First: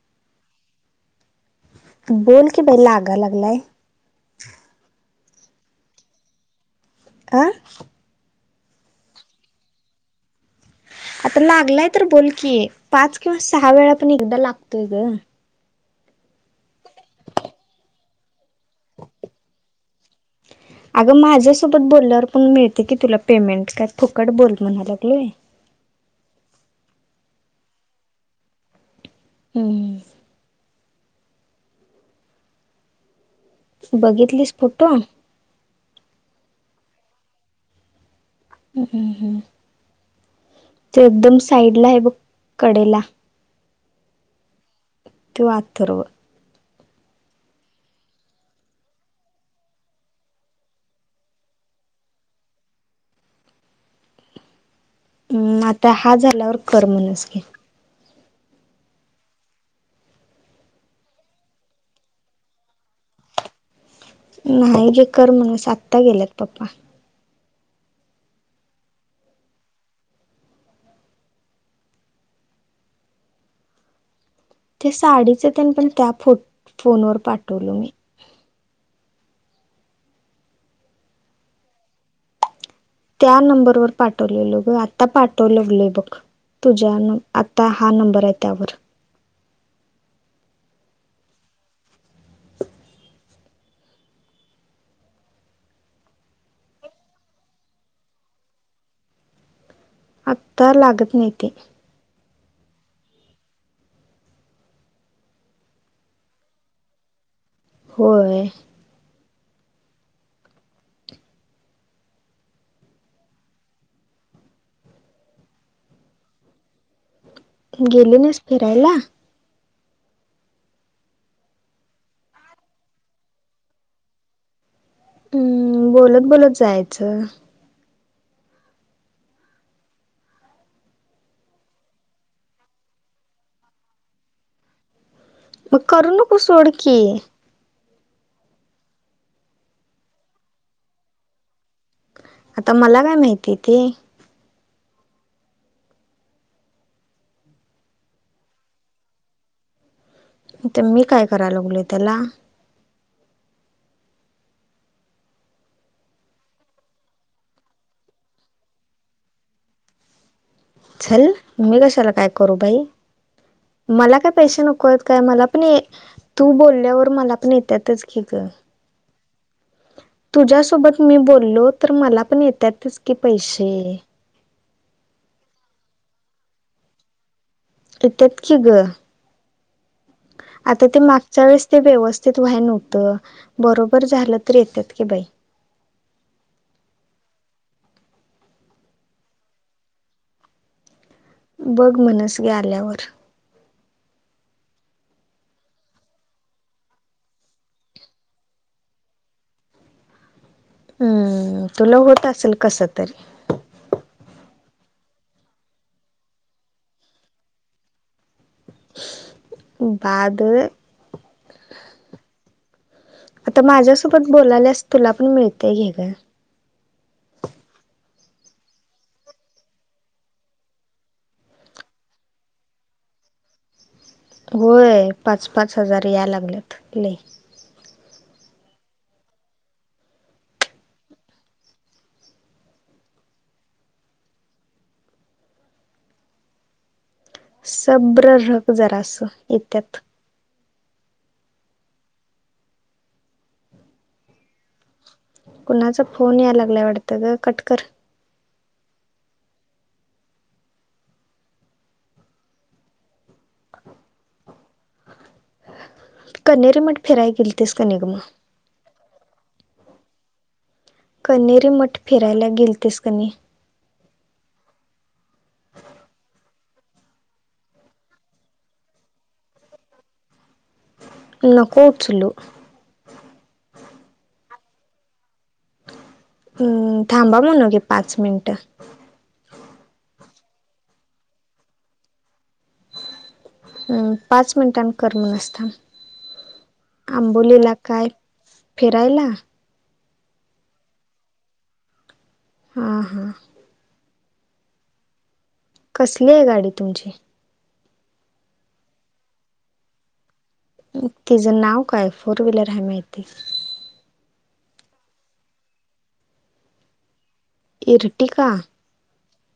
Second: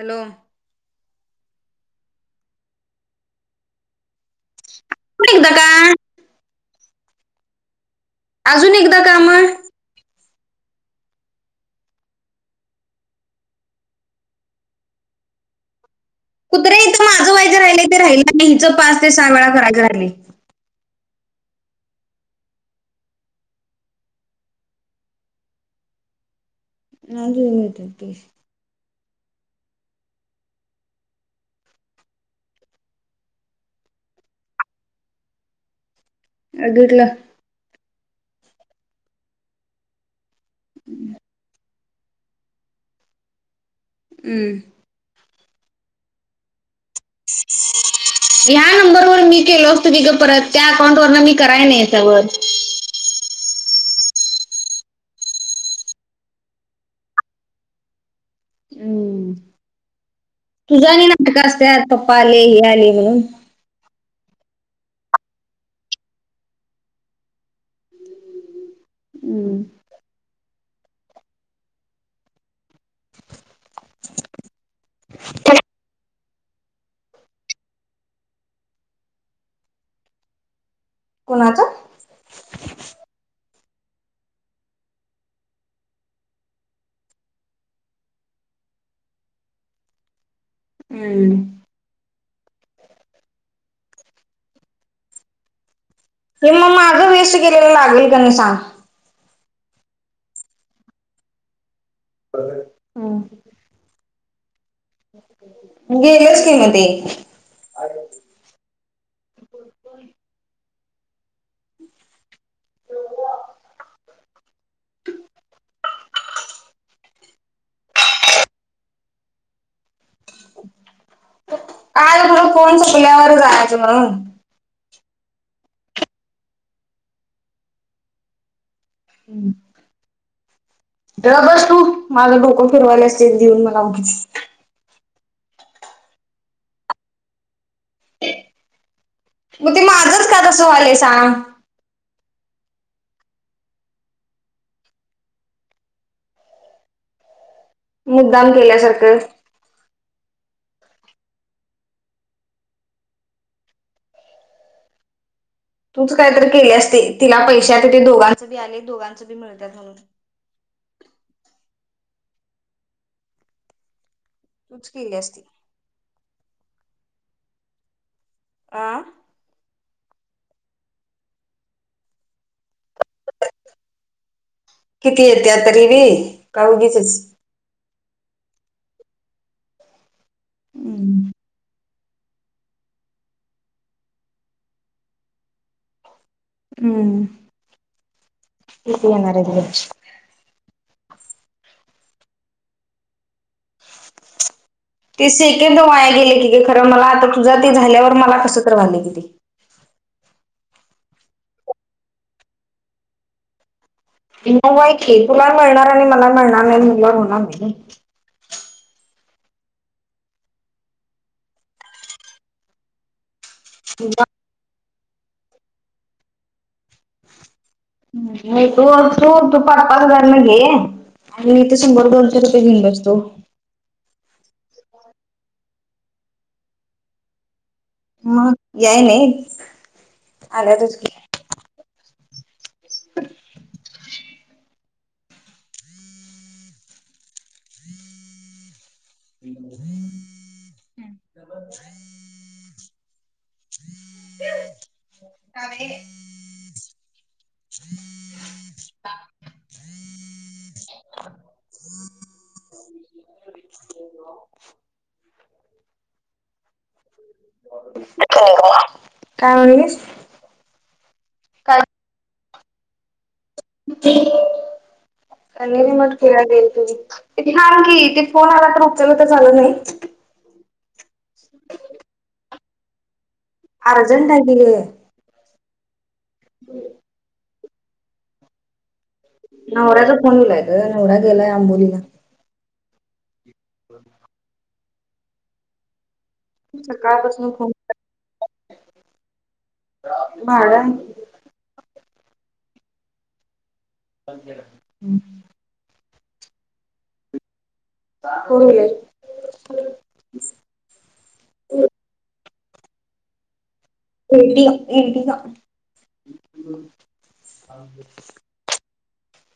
Hello. बोल की. बहिला आगा लागलाय. [unintelligible] का. आ? अजून एकदा का म? आता लागलाय तर बोल की. पाच किंवा सहा वेळा पण एकदा लागतोय ग! कुत्रे ईथ माझं व्हायचे राहिलय ते राहिलं. आणि हिचं पाच ते सहा वेळा करायच राहिलय. अगं माझ्यासोबत बोलल्यावर पण मिळत की तुला पेमेंट. काय फुकट बोल म्हणाय लागलेय? नाही बोलतये ती. हम्. बघितलीस फोटो? बगितलं. हम्, हम्, ते एकदम साईड ला आहे बघ,, कडेलाऽ हम्म, तो आथरव. ह्या नंबर वर मी केलो असतो कि ग परत,, त्या अकाउंट वर न मी कराय नाही याच्यावरऽ हम्,, आता हा झाल्यावर कर मनस घे. तुझा आणि नाटकं असत्यात,, पप्पा आले, हे आले म्हणून. नाही, जे कर म्हणस, आत्ता गेल्यात पप्पा. हम्, ते साडीच तन पण, त्या पण त्या फो फोन वर पाठवलो मी. कोणाचं? त्या नंबरवर पाठवलेलो गं,, आता पाठवलं लय बघ,, तुझ्या नं,, आता हा नंबर आहे त्यावर. हम्म. हे मग माझं वेस्ट केलेला लागेल का नाही सांग. आत्ता लागत नाही ते. गेलच कि म तेऽ होय, गेली नाहीस फिरायला.? काय तुज कोण चुकल्यावर जायचं म्हणूनऽ हम्म,, बोलत बोलत जायचं. ग बस तू,, माझं डोकं फिरवायला स, एक देऊन मलाऽ मग करू नकू सोडकीी. मग ते माझंच का तसं वालंय सांग? आता मला काय माहिती ते. मुद्दाम केल्यासारखं. तर मी काय करायला लागलो त्याला.? तूच कायतरी केल्यास ते.,, तिला पैशा तिथे दोघांच बी आलय, दोघांच बी मिळतात म्हणूनऽ चल,, मी कशाला काय करू बाई? मला काय पैसे नको तूच आहेत केली काय? असती मला पण तू बोलल्यावर मला पण येतातच की गं,, आं, तुझ्यासोबत मी बोललो तर मला पण येतातच की पैसे. किती येत आता तरीिवी,, का उगीचच. एत्यात कि ग,, आता ते हम्म मागच्या वेळेस ते व्यवस्थितऽ त व्हाय नव्हतं,, बरोबर झालं तर येतात की बाई. हम्म,, की ती येणारत? बघ म्हणस गे आल्यावर. स ते सेकंद वाया गेले की का खरं मला आता तुझा ते झाल्यावर मला कस तर झाले कि तेऽ हम्म,, तुला होत असेल कस तरी. न बाईक तुला मिळणार, आणि मला मिळणार नाही मनल्यावर होणार की. बादऽ आता माझ्यासोबत बोलायल्यास तुला पण मिळतय घे गं. नाही, तू तू तू पाच पाच हजार न घेऽ आणि ते शंभर दोनशे रुपये घेऊन बसतो. होय, पाच पाच हजार या लागलेत लयऽ मग याय नाही,, आल्यातच की,, सब्र रक जरा अस,, येत्यात. हम्म, कुणाचा फोन या लागलाय वाटतं ग कटकर क रे म्हट फिराय गेलतीस की नाही ग मग? काय म्हणलीस कनेरी काय मठ फिरायला गेलतेस कनी कणेरी मठ फिरायला गेलत की ये थांब की ते फोन आला तर उचला तर चालत नाही नको उचलू अर्जंट आहेली हम्म थांबा म्हणोगे पाच मिनिट नवऱ्याचा फोनवलाय ग नवराा गेलाय आंबोलीला अम पाच मिनिटां करम न असत सकाळपासून फोन आंबोलीला काय फिरायला भाड आहे हा हां अज ना, कसली आहे गाडी तुमची? होय तिचं नाव काय? फोर व्हीलर आहे माहिती. एटी,, एर्टिगा का, एर्टिका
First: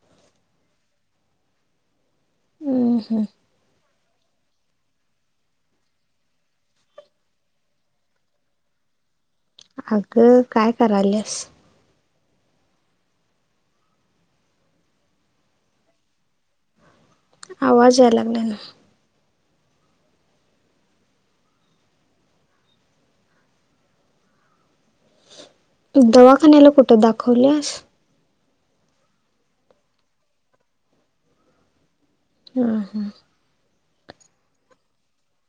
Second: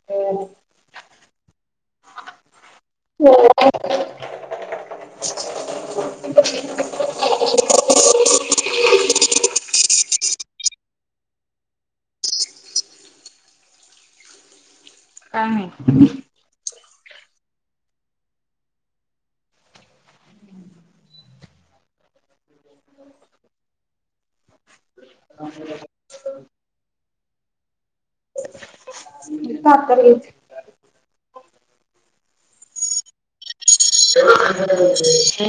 ह हम्म हम्म हो [unintelligible] अगं काय करायलस काय नाही आवाज याय लागले ना ह दवाखान्याला कुठं दाखवलेस काात येत ह हा ते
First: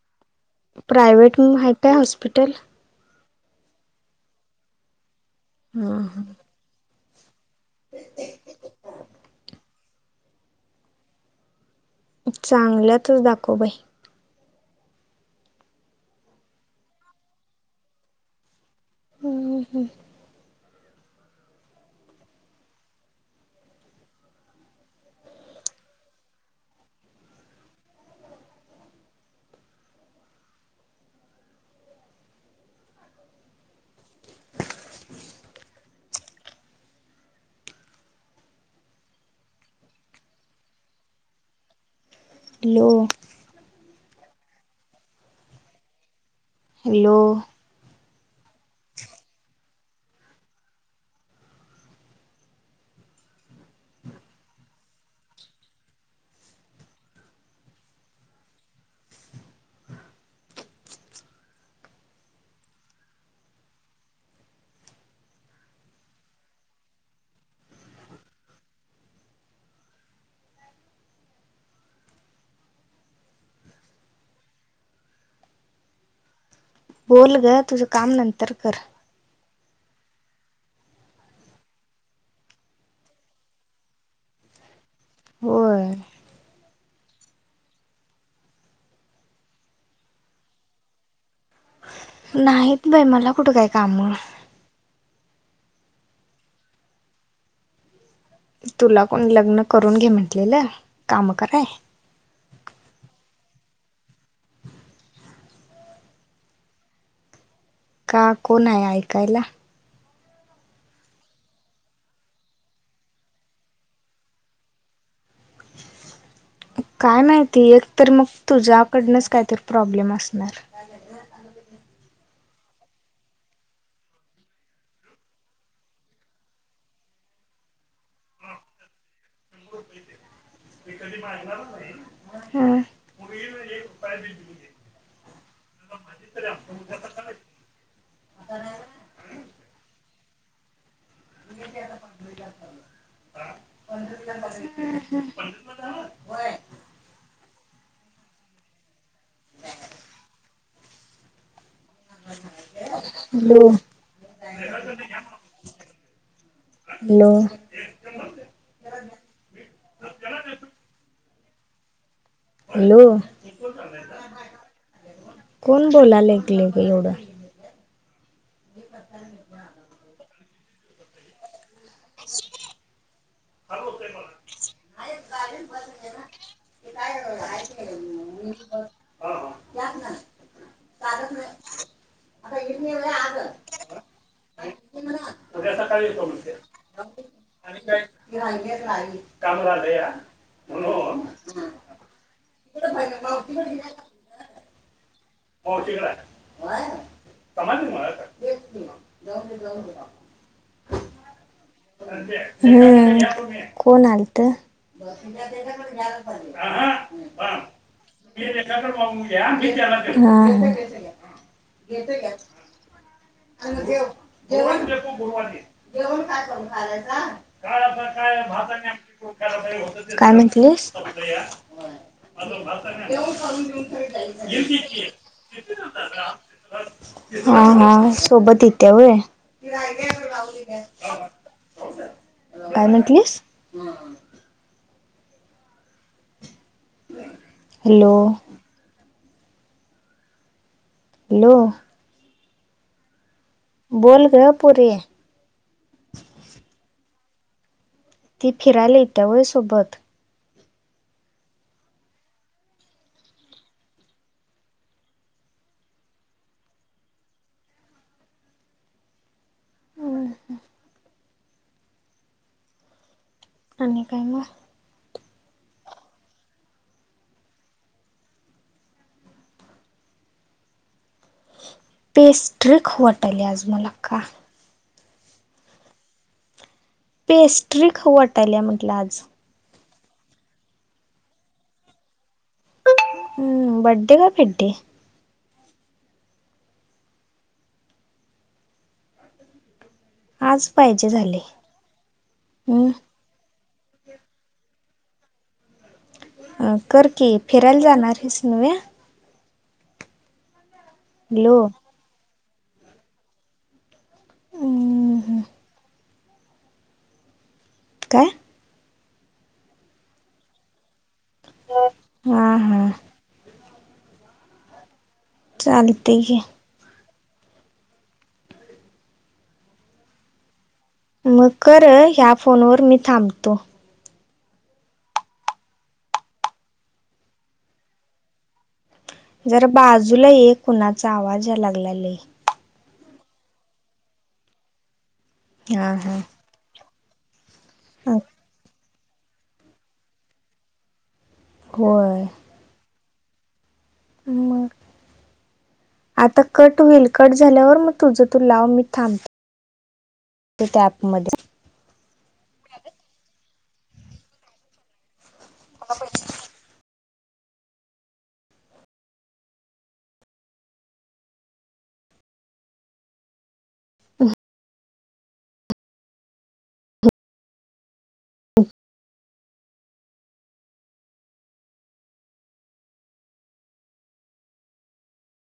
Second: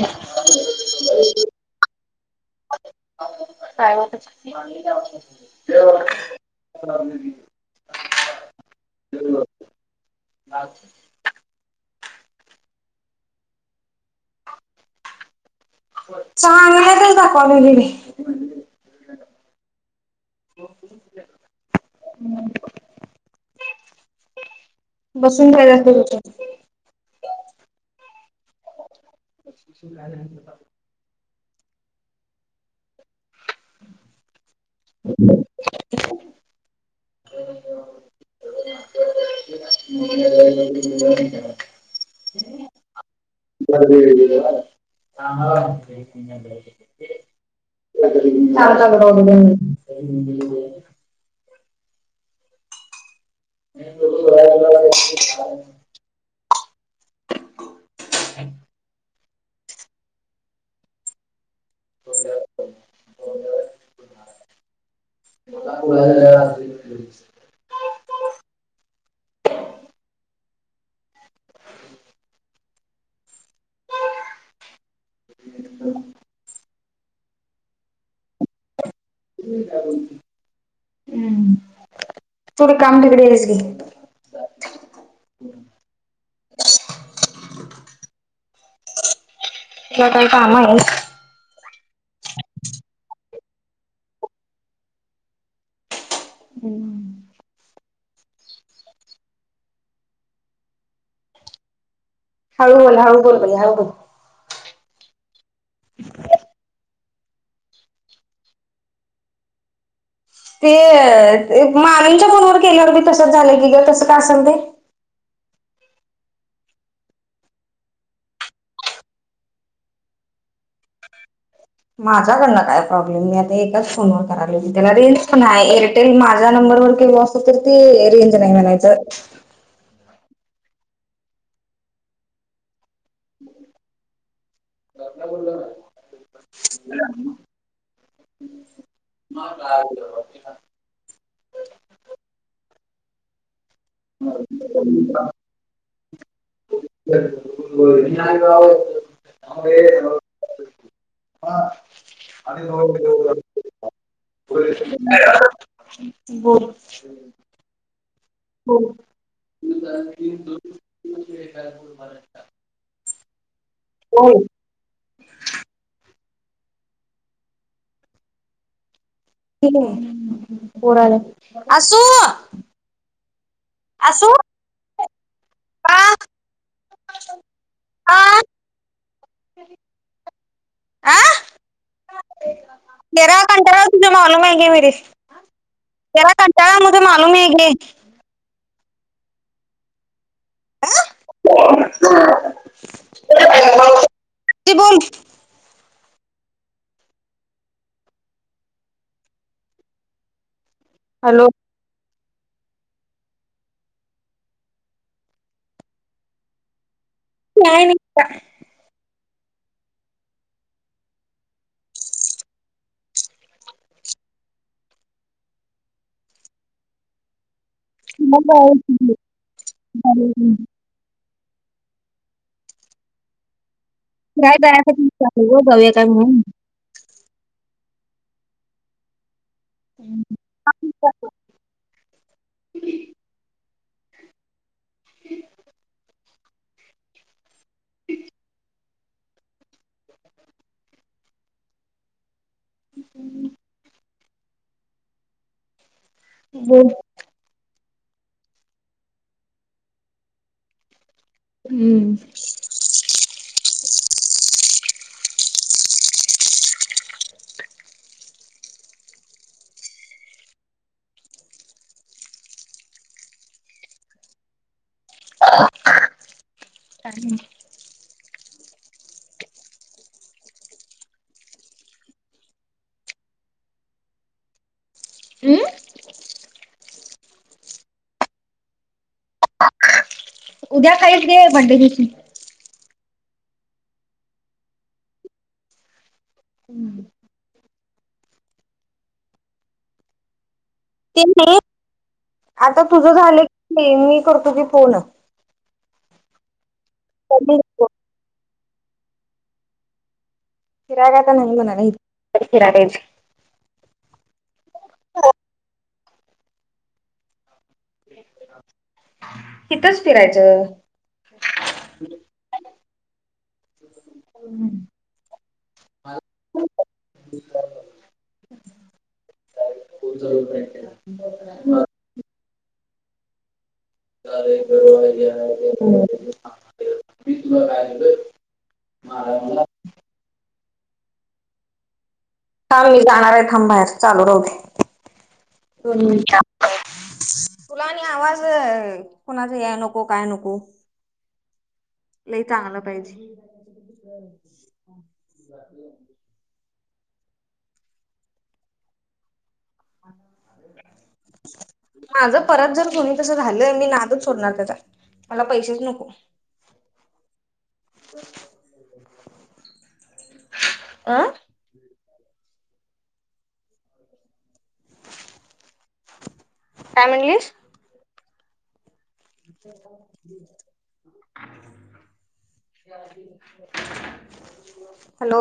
प्रायव्हेट माहित आहे काय हॉस्पिटल प्रायव्हेट च की हा ह [unintelligible] [unintelligible] बा चांगल्यातच दाखव बाई चांगल्या तच दाखवाय पाहिजे हॅलो कि [unintelligible] बसंत जााखत झा ह म हॅलो [unintelligible] हॅलो ग ग [unintelligible] ह [unintelligible] ह बोल ग तुझं काम नंतर कर. हम्म, तू रिकामटेकडी आहेस की. होय! तुला काय काम आहेत? नाहीत बाई मला कुठ काय काम! हॅलो! तुला कोण लग्न करून घे म्हटलेलं काम कराय. हळूल बोल बाई हळू बोल! [unintelligible] का कोण आहे ऐकायला? ते मामीच्या फोनवर केल्यावर बी तसच झालं की ग तसं का असेल ते? काय माहिती एक तर मग तुझ्याकडनंच काहीतरी प्रॉब्लेम असणार. माझ्याकडनं काय प्रॉब्लेम मी आता एकाच फोनवर करायलोय की त्याला रेंज पण आहे एअरटेल माझ्या नंबर वर केल असत तर ते रेंज नाही म्हणायचं. हम्म! [unintelligible] [unintelligible] [unintelligible] [inaudible] [inaudible] [unintelligible] हॅलो [unintelligible] बोल! हॅलो बोल! हॅलो बोल कोण बोलाय लागलय एवढं? पोराला आसू आसू [unintelligible] आ [unintelligible] आ [unintelligible] काम झालया. आ [unintelligible] समजलं मला हॅलो! हम्म कोण आलत? [unintelligible] नाही मी हा हा! [unintelligible] गुरुवारी जेवण काय करू? [unintelligible] बोल बाई काय म्हटलीस? काय जायासाठी विचारतोय जाऊया काय म्हणून. हा हा सोबत येतीया होय? [inaudible] काय म्हटलीस? [inaudible] हॅलो. हॅलो. [unintelligible] बोल गं पोरी. बोल. ती फिरायला इत्या होय सोबत. हम्म. आणि काय मग. [unintelligible] पेस्ट्री खावू वाटल्या आज मला का? अमं. पेस्ट्री खावू वाटाल्या म्हटलं आज. उद्या खास रे, बड्डे दिवशी. हम्म बड्डे का फिडे. [unintelligible] आज पाहिजे. ते झाले न्हव आता तुझ हम्म झालं की कणी, मी करतो की फोन. कर की, फिरायला जाणार हायस नव्हे. फिरायला तर नाही हॅलो म्हणाल्या [unintelligible] काय. इथंच फिरायचं. हा. हा. हम्म. चालते घे. [unintelligible] मग कर ह्या, फोनवर मी थांबतो. [unintelligible] जरा [unintelligible] बाजूला ये कुणाचा आवाज या लागलाला लै. हां मी जाणार आहे थांब‌, बाहेर चालू राहू दे हा दोन हा मिनिटं. तुला आणि आवाज, कुणाच या नको काय नको. होय. चांगलं पाहिजे. मग आता कट होईल. कट झाल्यावर मग तुझं तू लाव मी थांबते. त्या अॅप मध्ये. माझं परत जर कोणी तसं झालं, मी नादच सोडणार त्यांचा. मला पैसेच नको. अं. [unintelligible] काय म्हणलीस. [inaudible] [inaudible] हॅलो.